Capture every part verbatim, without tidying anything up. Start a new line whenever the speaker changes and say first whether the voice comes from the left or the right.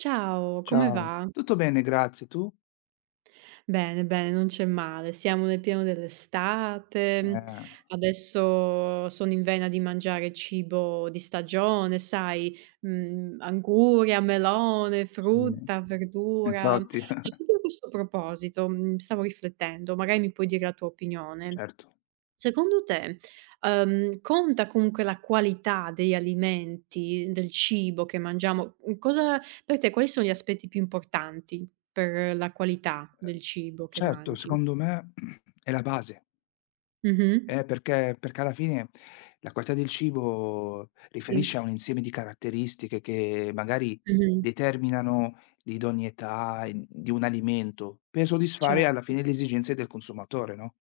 right: Ciao, come
left: Ciao,
right: va?
left: tutto bene, grazie, tu?
right: Bene, bene, non c'è male. Siamo nel pieno dell'estate,
left: Eh,
right: adesso sono in vena di mangiare cibo di stagione, sai, mhmm, anguria, melone,
left: sì,
right: frutta, verdura.
left: infatti,
right: E proprio a questo proposito, mhmm, stavo riflettendo, magari mi puoi dire la tua opinione.
left: certo.
right: Secondo te, uhm, conta comunque la qualità degli alimenti, del cibo che mangiamo? Mhmm, cosa per te quali sono gli aspetti più importanti per la qualità
left: Eh,
right: del cibo che
left: certo,
right: mangi?
left: secondo me è la base,
right: Mh-mh.
left: eh, perché perché alla fine la qualità del cibo riferisce
right: Sì.
left: a un insieme di caratteristiche che magari
right: Mh-mh.
left: determinano l'idoneità i di un alimento, per soddisfare alla
right: Certo.
left: fine le esigenze del consumatore, no,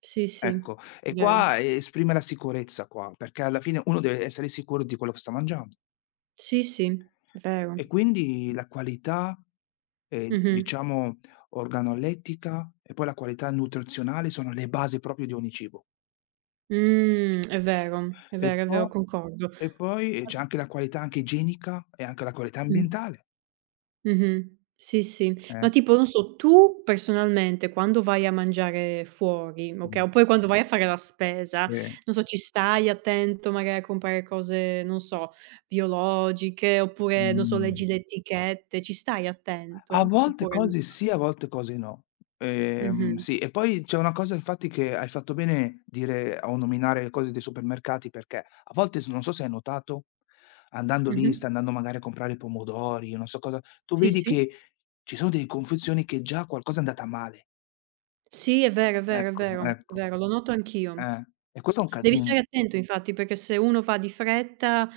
right: Sì, sì.
left: ecco. E
right: Vero.
left: qua eh, esprime la sicurezza qua, perché alla fine uno deve essere sicuro di quello che sta mangiando.
right: Sì, sì, vero.
left: E quindi la qualità, ehm,
right: Mh-mh.
left: diciamo organolettica e poi la qualità nutrizionale sono le basi proprio di ogni cibo.
right: Mh, è vero, è
left: E
right: vero, è vero,
left: po
right: concordo.
left: e poi, ehm, c'è anche la qualità anche igienica e anche la qualità
right: Mh.
left: ambientale.
right: Mh-mh. Sì, sì.
left: Eh.
right: Ma tipo, non so, tu personalmente quando vai a mangiare fuori, okay,
left: Mh.
right: oppure quando vai a fare la spesa,
left: Sì.
right: non so, ci stai attento magari a comprare cose, non so, biologiche oppure, non so, leggi
left: Mh.
right: le etichette, ci stai
left: A
right: attento?
left: volte
right: Oppure no?
left: cose sì, a volte cose no. Ehm,
right: Mh-mh.
left: sì, e poi c'è una cosa infatti che hai fatto bene dire o nominare le cose dei supermercati, perché a volte s non so se hai notato, andando lì, stai
right: Mh-mh.
left: andando magari a comprare pomodori, non so cosa, tu
right: Sì,
left: vedi
right: sì.
left: che ci sono delle confezioni che già qualcosa è andata male.
right: Sì, è vero, è vero, è
left: Ecco,
right: vero, è
left: ecco,
right: vero, lo noto anch'io.
left: eh. E questo è un
right: Devi
left: casino.
right: stare attento infatti, perché se uno va di fretta,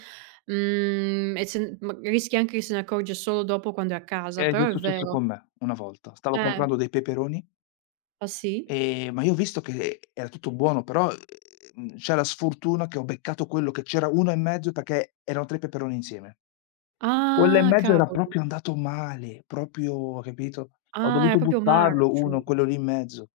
right: mhmm, e se n ma rischi anche che se ne accorge solo dopo quando è a casa,
left: Ed è
right: però è
left: successo
right: vero.
left: con me una volta. Stavo
right: Eh.
left: comprando dei peperoni,
right: Ah sì?
left: Ehm, ma io ho visto che era tutto buono, però, ehm, c'è la sfortuna che ho beccato quello che c'era uno e mezzo perché erano tre peperoni insieme. Quello e
right: Ah,
left: mezzo era
right: cavolo.
left: proprio andato male, proprio capito, ho
right: Ah, era
left: dovuto
right: proprio
left: buttarlo uno,
right: marcio.
left: quello lì in mezzo.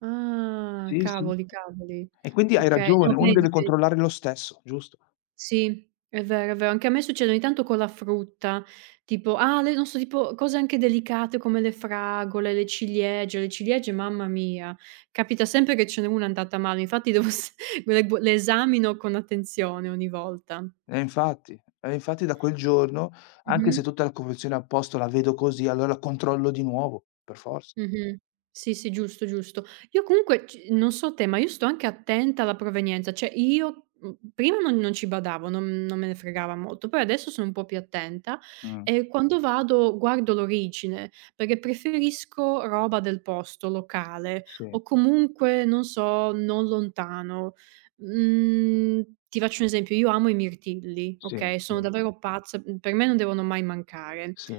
right: Ah,
left: Sì, sì.
right: cavoli, cavoli.
left: E quindi hai
right: Okay,
left: ragione,
right: no
left: uno deve
right: vedi, ve
left: controllare lo stesso, giusto.
right: sì, è vero, è vero. Anche a me succede ogni tanto con la frutta, tipo ah, le non so, tipo cose anche delicate come le fragole, le ciliegie. Le ciliegie, mamma mia, capita sempre che ce n'è una andata male, infatti devo s le gu le esamino con attenzione ogni volta.
left: Eh infatti, eh infatti da quel giorno, anche
right: Mh-mh.
left: se tutta la confezione a posto la vedo così, allora la controllo di nuovo, per forza.
right: Mh-mh. Sì, sì, giusto, giusto. Io comunque c non so te, ma io sto anche attenta alla provenienza, cioè io, mhmm, prima non non ci badavo, non non me ne fregava molto, poi adesso sono un po' più attenta
left: Mh.
right: e quando vado guardo l'origine, perché preferisco roba del posto, locale
left: Sì,
right: o comunque, non so, non lontano. Mhmm, ti faccio un esempio, io amo i mirtilli,
left: sì,
right: okay,
left: sì,
right: sono davvero pazza, mhmm, per me non devono mai mancare.
left: sì,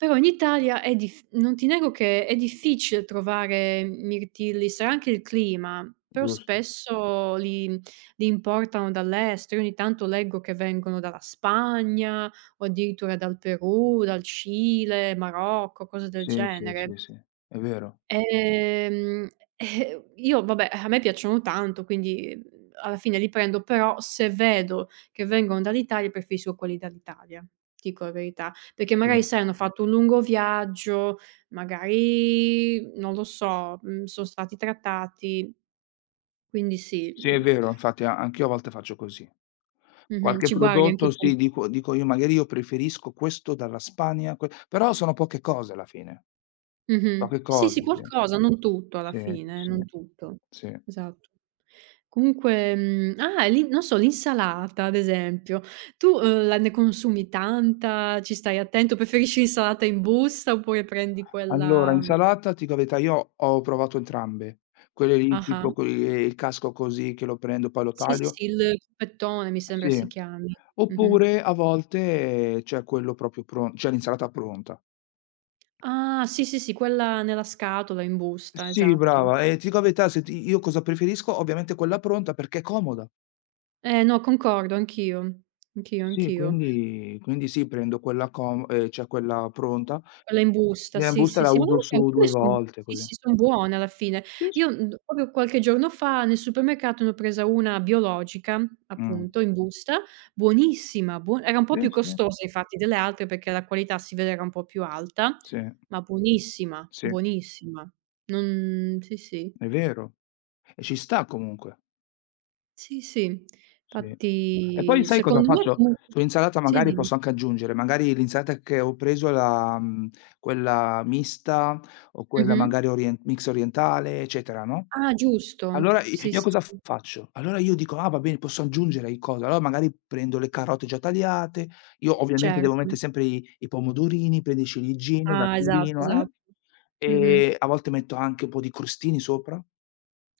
right: Però in Italia è dif non ti nego che è difficile trovare mirtilli, sarà anche il clima, però
left: giusto.
right: spesso li li importano dall'estero. Io ogni tanto leggo che vengono dalla Spagna o addirittura dal Perù, dal Cile, Marocco, cose del
left: Sì, sì, sì,
right: genere.
left: sì, è vero.
right: Ehm, eh, io vabbè, eh, a me piacciono tanto, quindi, mhmm, alla fine li prendo, però se vedo che vengono dall'Italia preferisco quelli dall'Italia, ti dico la verità, perché
left: Sì.
right: magari sai hanno Mh. fatto un lungo viaggio, magari non lo so, mhmm, sono stati trattati, quindi sì,
left: Sì, è
right: mhmm,
left: vero, infatti a anch'io a volte faccio così.
right: mh-mh,
left: Qualche
right: ci guardi anche
left: prodotto
right: tu.
left: sì, dico dico io: "Magari io preferisco questo dalla Spagna, que", però sono poche cose alla fine,
right: Mh-mh.
left: poche
right: Sì,
left: cose,
right: sì,
left: sì.
right: qualcosa, non tutto alla
left: Sì,
right: fine,
left: sì,
right: non tutto.
left: sì.
right: Esatto. Comunque, mhmm, ah, e lì non so, l'insalata ad esempio, tu, uhm, la ne consumi tanta? Ci stai attento? Preferisci l'insalata in busta oppure prendi
left: Allora,
right: quella? mhmm,
left: insalata, ti dico la verità, io ho provato entrambe. Quelle lì
right: Ah-ah.
left: tipo co ehm, il casco così che lo prendo, poi lo
right: Sì, sì,
left: taglio
right: sì, il cubettone mi sembra
left: sì.
right: si chiami. Mh-mh.
left: Oppure a volte c'è quello proprio pron c'è l'insalata pronta.
right: Ah, sì, sì, sì, quella nella scatola in busta,
left: Sì,
right: esatto.
left: brava. E ti dico la verità, se ti io cosa preferisco? Ovviamente quella pronta perché è comoda.
right: Eh no, concordo anch'io, anch'io,
left: Sì,
right: anch'io.
left: quindi quindi sì, prendo quella com ehm, cioè quella pronta.
right: Quella in busta,
left: Nella
right: sì,
left: busta
right: sì,
left: la
right: sì, ma
left: uso
right: guarda che
left: su
right: alcune
left: due
right: son
left: volte,
right: sì,
left: così.
right: sì, son buone alla fine.
left: Sì, s
right: Io, mhmm, proprio qualche giorno fa nel supermercato ne ho presa una biologica,
left: mh.
right: appunto, in busta, buonissima, buo era un po'
left: Sì,
right: più
left: sì.
right: costosa infatti delle altre perché la qualità si vede era un po' più alta,
left: Sì,
right: ma buonissima,
left: sì,
right: buonissima. Non Sì, sì.
left: è vero. E ci sta comunque.
right: Sì, sì.
left: Sì. E poi
right: Infatti
left: sai cosa
right: secondo me
left: faccio?
right: comunque
left: Sull'insalata
right: sì,
left: magari
right: dimmi.
left: posso anche aggiungere, magari l'insalata che ho preso la mhmm, quella mista o quella
right: Mh-mh.
left: magari orien mix orientale, eccetera, no?
right: Ah, giusto.
left: Allora i
right: Sì,
left: io
right: sì,
left: cosa
right: sì,
left: faccio? Allora io dico: "Ah, va bene, posso aggiungere i cosa", allora magari prendo le carote già tagliate, io ovviamente devo
right: certo.
left: mettere sempre i i pomodorini, prendo il ciliegino, la
right: Ah, esatto,
left: pirino, eh,
right: esatto. Mh-mh.
left: e a volte metto anche un po' di crostini sopra.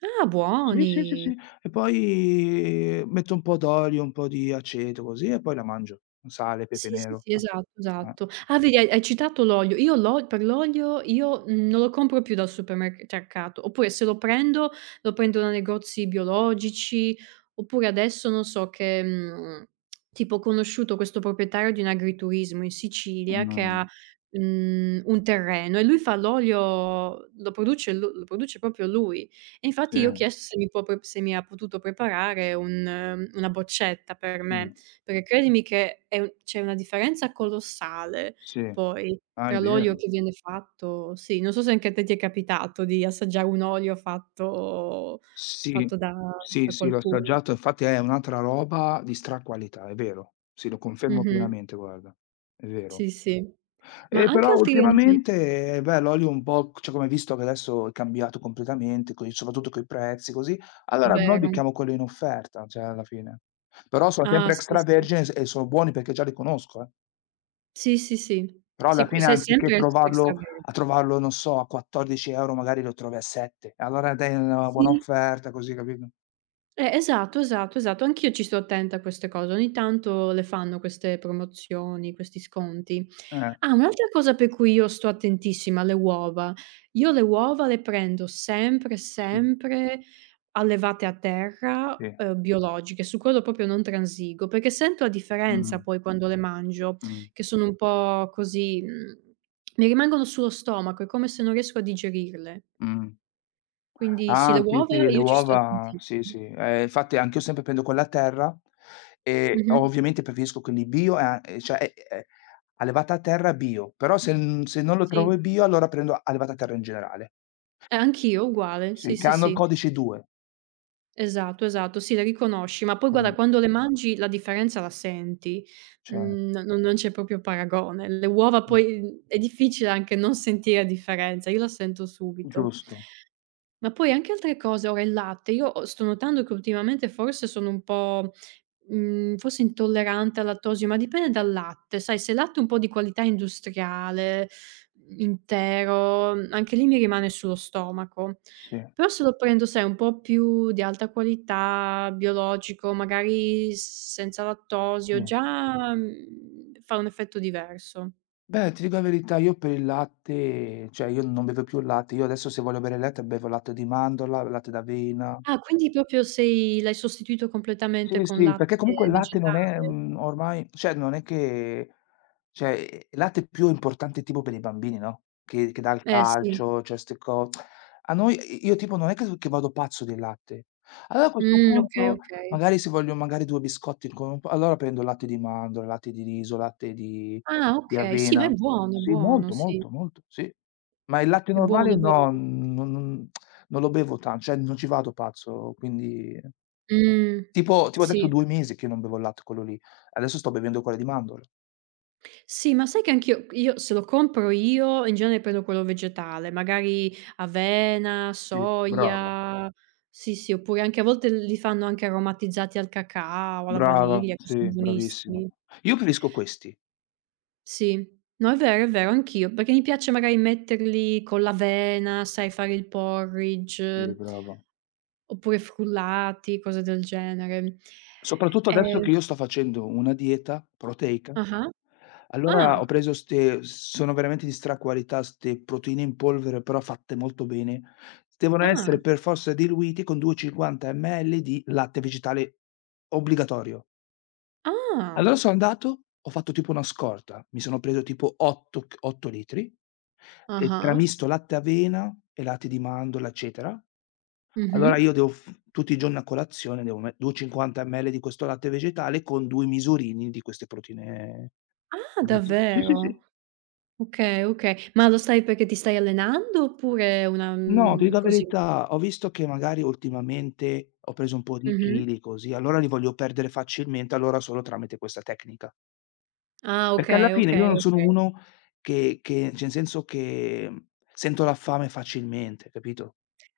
right: Ah,
left: Sì, sì, sì,
right: buoni.
left: sì. E poi metto un po' d'olio, un po' di aceto così e poi la mangio. Sale, pepe
right: Sì, sì,
left: nero.
right: sì, esatto,
left: Eh. Eh.
right: esatto. Ah, vedi hai hai citato l'olio. Io l'o per l'olio io, mhmm, non lo compro più dal supermerc mercato, oppure se lo prendo, lo prendo da negozi biologici, oppure adesso non so che, mhmm, tipo ho conosciuto questo proprietario di un agriturismo in Sicilia che
left: Mh,
right: ha, mhmm, un terreno e lui fa l'olio lo produce lu lo produce proprio lui. E
left: sì,
right: infatti io ho chiesto se mi può pre se mi ha potuto preparare un mhmm, una boccetta per
left: sì,
right: me. Perché credimi che è u c'è una differenza colossale
left: sì.
right: poi
left: Ah, è
right: tra l'olio
left: vero.
right: che viene fatto sì, non so se anche a te ti è capitato di assaggiare un olio fatto
left: Sì,
right: fatto da
left: sì,
right: da
left: sì, l'ho
right: qualcuno.
left: assaggiato, infatti è un'altra roba di straqualità, è vero. Sì, lo confermo
right: Mh-mh.
left: pienamente, guarda. È vero.
right: Sì, sì. Ma
left: E
right: anche
left: però
right: altri alimenti,
left: ultimamente, eh, beh, l'olio un po' cioè come hai visto che adesso è cambiato completamente, coi soprattutto coi prezzi così,
right: è
left: allora noi
right: vero.
left: becchiamo quello in offerta, cioè alla fine. Però sono
right: Ah,
left: sempre
right: sì, sì.
left: extravergine s e sono buoni perché già li conosco, eh.
right: Sì, sì, sì.
left: Però
right: Sì,
left: alla
right: que
left: fine
right: se
left: anziché
right: sempre es
left: trovarlo
right: extravergine.
left: a trovarlo, non so, a quattordici euro € magari lo trovi a sette. Allora dai una buona
right: Sì,
left: offerta così, capito?
right: eh, esatto, esatto, esatto. Anch'io ci sto attenta a queste cose. Ogni tanto le fanno queste promozioni, questi sconti.
left: Eh,
right: Ah, un'altra cosa per cui io sto attentissima, le uova. Io le uova le prendo sempre,
left: sì.
right: sempre allevate a terra,
left: Sì,
right: uhm, biologiche, su quello proprio non transigo, perché sento la differenza
left: mh,
right: poi quando le mangio,
left: mh,
right: che sono un po' così, mhmm, mi rimangono sullo stomaco, è come se non riesco a digerirle.
left: mh.
right: Quindi sì, le
left: Ah, sì,
right: uova
left: sì, le
right: io ci sto
left: uova
right: attenti
left: sì, sì. Ehm, infatti anch'io sempre prendo quella a terra e
right: mh-mh,
left: ovviamente preferisco quelli bio, ehm, e cioè, e e allevata a terra bio, però se n se non lo trovo
right: sì.
left: il bio, allora prendo allevata a terra in generale.
right: Eh, anch'io uguale, sì,
left: Sì, che
right: sì,
left: hanno il
right: sì.
left: codice due.
right: Esatto, esatto, sì, le riconosci, ma poi
left: Sì,
right: guarda quando le Mh. mangi la differenza la senti,
left: certo,
right: mhmm, no non c'è proprio paragone. Le uova
left: sì,
right: poi, mhmm, è difficile anche non sentire differenza, io la sento subito.
left: giusto.
right: Ma poi anche altre cose, ora il latte, io ho sto notando che ultimamente forse sono un po', mhmm, forse intollerante al lattosio, ma dipende dal latte, sai se è latte è un po' di qualità industriale, intero, mhmm, anche lì mi rimane sullo stomaco.
left: Sì,
right: Però se lo prendo, sai, un po' più di alta qualità, biologico, magari senza
left: sì.
right: lattosio, già, mhmm, fa un effetto diverso.
left: Beh, ti dico la verità, io per il latte cioè io non bevo più il latte, io adesso se voglio bere il latte bevo latte di mandorla, latte d'avena.
right: Ah, quindi proprio sei l'hai sostituito
left: Sì,
right: completamente con
left: sì, perché
right: latte
left: comunque il latte non
right: vegetale?
left: è, mhmm, ormai cioè non è che cioè, ehm, il latte è più importante tipo per i bambini, no, che che dà il
right: Eh sì.
left: calcio, cioè 'ste co a noi i io tipo non è che s che vado pazzo del latte. Allora a questo
right: Mh, okay,
left: punto
right: okay.
left: magari se voglio magari due biscotti con un po' allora prendo il latte di mandorla, latte di riso, latte di
right: Ah,
left: di
right: okay. Sì, ma è
left: avena.
right: buono, è
left: Sì,
right: buono,
left: molto,
right: sì.
left: molto, molto, sì. Ma il latte
right: È buono,
left: normale
right: è
left: no,
right: buono.
left: non non non lo bevo tan cioè non ci vado pazzo, quindi.
right: Mh.
left: Tipo tipo adesso
right: Sì.
left: due mesi che non bevo il latte quello lì. Adesso sto bevendo quello di mandorla.
right: Sì, ma sai che anch'io io se lo compro io, in genere prendo quello vegetale, magari avena,
left: Sì, brava,
right: soia sì, sì, oppure anche a volte li fanno anche aromatizzati al cacao, alla
left: brava,
right: vaniglia, che son
left: sì, bravissima.
right: buonissimi.
left: Io preferisco questi.
right: Sì. No, è vero, è vero, anch'io, perché mi piace magari metterli con l'avena, sai, fare il
left: Sì,
right: porridge.
left: brava.
right: Oppure frullati, cose del genere.
left: Soprattutto adesso
right: Ehm
left: che io sto facendo una dieta proteica,
right: ah-ah. Ah,
left: allora ho preso 'ste sono veramente di straqualità, 'ste proteine in polvere, però fatte molto bene. Devono
right: ah,
left: essere
right: ah.
left: per forza diluite con duecentocinquanta millilitri di latte vegetale obbligatorio. Allora sono andato, ho fatto tipo una scorta, mi sono preso tipo 8 c otto litri e
right: Ah-ah.
left: tramisto latte avena e latte di mandorla, eccetera.
right: Mh-mh.
left: Allora io devo f tutti i giorni a colazione devo me duecentocinquanta millilitri di questo latte vegetale con due misurini di queste proteine.
right: Ah,
left: Sì, sì,
right: davvero?
left: sì.
right: Okay, okay. Ma lo stai perché ti stai allenando oppure è una
left: No, ti
right: mhmm,
left: dico la
right: così?
left: verità, ho visto che magari ultimamente ho preso un po' di
right: Mh-mh.
left: chili così, allora li voglio perdere facilmente, allora solo tramite questa tecnica.
right: Ah,
left: Perché alla
right: okay,
left: fine io non
right: okay,
left: sono
right: okay.
left: uno che che cioè, in senso che, mhmm, sento la fame facilmente, capito?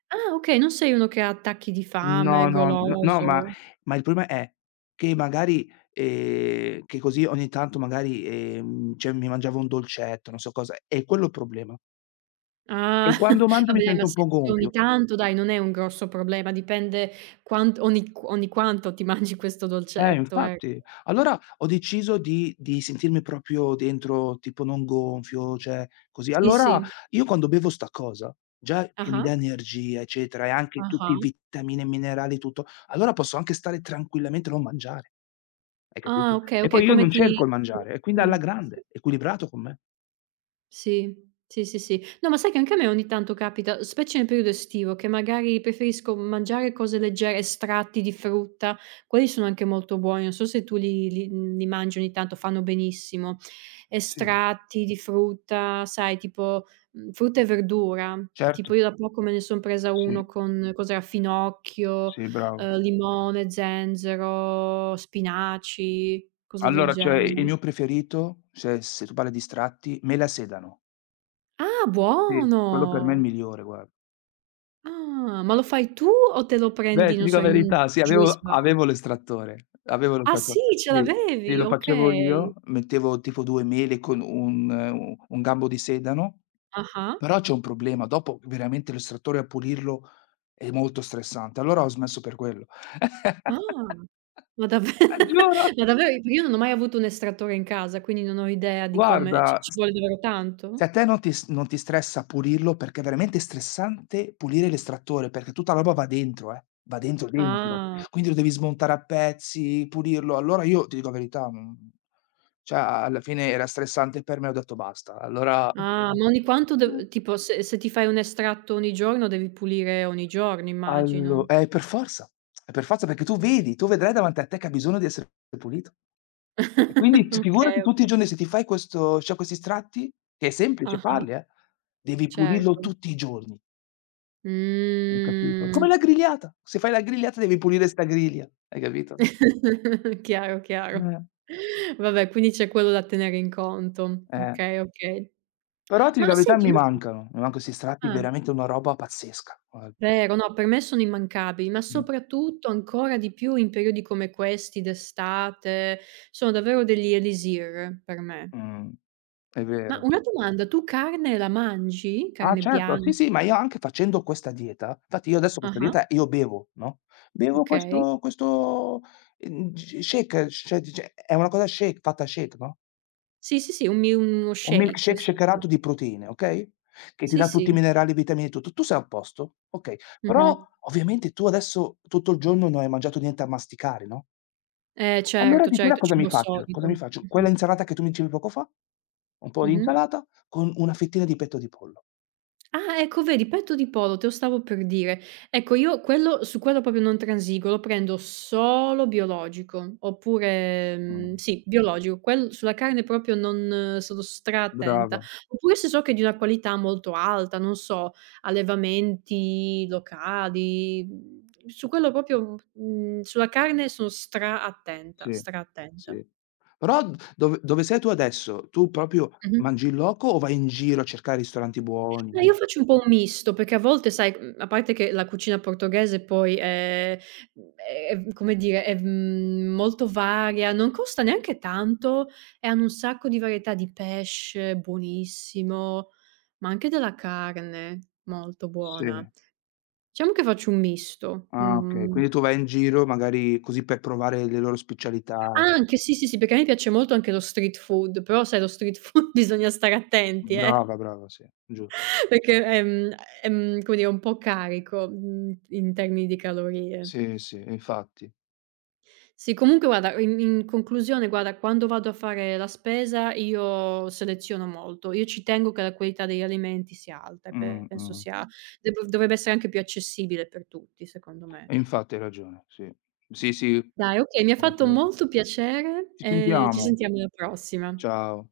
right: Ah, okay, non sei uno che ha attacchi di fame,
left: No, no, n no, ma
right: goloso.
left: ma il problema è che magari ehm, che così ogni tanto magari, ehm, cioè mi mangiavo un dolcetto, non so cosa, è quello il problema. E
right: Ah,
left: quando mangio mi
right: vabbè dai,
left: sento
right: ma
left: un po'
right: se se
left: gonfio.
right: ogni tanto dai, non è un grosso problema, dipende quant ogni q ogni quanto ti mangi questo
left: Eh,
right: dolcetto. e
left: infatti. Allora ho deciso di di sentirmi proprio dentro tipo non gonfio, cioè così.
right: Sì,
left: Allora
right: sì.
left: io quando bevo 'sta cosa, già che mi
right: Ah-ah,
left: dà energia, eccetera, e anche tutti
right: ah-ah.
left: vitamine e minerali, tutto, allora posso anche stare tranquillamente e non mangiare, hai
right: Ah,
left: capito?
right: okay,
left: E
right: okay,
left: poi io
right: come
left: non
right: ti
left: cerco il mangiare, e quindi alla
right: senti?
left: grande, equilibrato con me.
right: Sì. Sì, sì, sì. No, ma sai che anche a me ogni tanto capita, specie nel periodo estivo, che magari preferisco mangiare cose leggere, estratti di frutta, quelli sono anche molto buoni, non so se tu li li mhmm, li mangi ogni tanto, fanno benissimo.
left: Sì,
right: Estratti di frutta, sai tipo, mhmm, frutta e verdura, tipo
left: certo,
right: io da poco me ne son presa
left: sì,
right: uno con cos'era, finocchio,
left: sì, bravo.
right: ehm, limone, zenzero, spinaci, cose del
left: Allora, cioè, il
right: genere.
left: mio preferito, se se tu parli di stratti, mela e sedano.
right: Ah,
left: Sì. Quello per me è il
right: buono!
left: migliore, guarda.
right: Ah, ma lo fai tu o te lo
left: Beh,
right: prendi,
left: ti
right: non
left: dico
right: so,
left: la
right: in
left: verità,
right: un
left: sì,
right: giù e
left: avevo
right: svago?
left: avevo l'estrattore, avevo
right: Ah
left: l'estrattore.
right: sì, ce
left: Sì, sì,
right: l'avevi?
left: lo facevo
right: Okay.
left: io, mettevo tipo due mele con un u un gambo di sedano,
right: Ah-ah.
left: però c'è un problema, dopo veramente l'estrattore a pulirlo è molto stressante, allora ho smesso per quello.
right: Ah. Ma dave
left: Giuro,
right: ma davvero? Perché io non ho mai avuto un estrattore in casa, quindi non ho idea di come ci
left: guarda.
right: ci vuole davvero
left: Se
right: tanto?
left: a te non ti s non ti stressa pulirlo, perché è veramente stressante pulire l'estrattore, perché tutta la roba va dentro, eh, va dentro dentro.
right: Ah.
left: Quindi lo devi smontare a pezzi, pulirlo. Allora io, ti dico la verità, mhmm, cioè a alla fine era stressante per me, ho detto: "Basta". Allora
right: Ah, ma ogni quanto dev tipo se se ti fai un estratto ogni giorno devi pulire ogni giorno,
left: allo
right: immagino.
left: eh, per forza, è per forza perché tu vedi, tu vedrai davanti a te che ha bisogno di essere pulito. E quindi ci figurati
right: Okay, okay.
left: tutti i giorni se ti fai questo cioè questi tratti, che è semplice
right: Ah-ah,
left: farli, eh, devi pulirlo
right: certo.
left: tutti i giorni. Hai capito? Come la
right: Mh.
left: grigliata. Se fai la grigliata devi pulire 'sta griglia, hai capito?
right: Chiaro, chiaro.
left: Eh,
right: Vabbè, quindi c'è quello da tenere in conto.
left: eh.
right: Okay, okay.
left: Però ti dico
right: Ma
left: la verità
right: senti
left: mi
right: un'altra
left: mancano, mi manca 'sti strati
right: Ah,
left: veramente una roba pazzesca, guarda.
right: vero, no, per me sono immancabili, ma
left: Mh.
right: soprattutto ancora di più in periodi come questi d'estate, sono davvero degli elisir per me.
left: Mh. È
right: Ma
left: vero.
right: una domanda, tu carne la mangi?
left: Ah,
right: Carne
left: certo, sì,
right: bianca?
left: sì, ma io anche facendo questa dieta infatti io adesso questa
right: Ah-ah,
left: dieta io bevo, no, bevo
right: okay.
left: questo questo, ehm, g shake, cioè dice è una cosa shake fatta a shake, no.
right: Sì, sì, sì, un mi uno
left: Un
right: shake,
left: milkshake
right: sì, sì.
left: shakerato di proteine, okay, che ti
right: Sì,
left: dà tutti i
right: sì.
left: minerali, vitamine e tutto. Tu sei a posto, okay. Però
right: Mh-mh.
left: ovviamente tu adesso tutto il giorno non hai mangiato niente a masticare, no,
right: Eh
left: allora
right: certo,
left: di sera
right: certo,
left: cosa mi
right: cibo
left: faccio? Cosa
right: solido.
left: mi faccio?
right: Mh-mh.
left: Quella insalata che tu mi dicevi poco fa, un po' di
right: Mh-mh.
left: insalata con una fettina di petto di pollo.
right: Ah, ecco vedi, petto di poro, te lo stavo per dire. Ecco io quello su quello proprio non transigo, lo prendo solo biologico, oppure,
left: Mh,
right: mhmm, sì, biologico. Quel sulla carne proprio non eh, sono stra-attenta.
left: brava,
right: Oppure se so che è di una qualità molto alta, non so, allevamenti locali, mhmm, su quello proprio, mhmm, sulla carne sono stra-attenta,
left: sì, sì.
right: stra-attenta.
left: Però d dove dove sei tu adesso, tu proprio
right: Mh-mh.
left: mangi in loco o vai in giro a cercare ristoranti
right: No,
left: buoni?
right: io faccio un po' un misto, perché a volte sai, mhmm, a parte che la cucina portoghese poi è mhmm, è come dire, è, mhmm, molto varia, non costa neanche tanto e hanno un sacco di varietà di pesce, buonissimo, ma anche della carne, molto
left: Sì.
right: buona. Diciamo che faccio un misto,
left: Ah, okay.
right: mhmm
left: Quindi tu vai in giro magari così per provare le loro specialità.
right: ah, anche sì, sì, sì, perché a me piace molto anche lo street food, però sai lo street food bisogna stare attenti, eh.
left: Brava, brava, sì, giu
right: Perché è mhmm, è mhmm, come dire, un po' carico, mhmm, in termini di calorie.
left: sì, sì, infatti.
right: Sì, comunque guarda, in in conclusione, guarda, quando vado a fare la spesa io seleziono molto. Io ci tengo che la qualità degli alimenti sia alta e
left: Mh,
right: penso
left: mh.
right: sia Mh. deb dovrebbe essere anche più accessibile per tutti, secondo me.
left: E infatti hai ragione, sì. Sì, sì.
right: Dai, okay, mi ha fatto
left: Concordo.
right: molto piacere
left: Ci
right: e ci
left: sentiamo.
right: sentiamo alla prossima.
left: Ciao.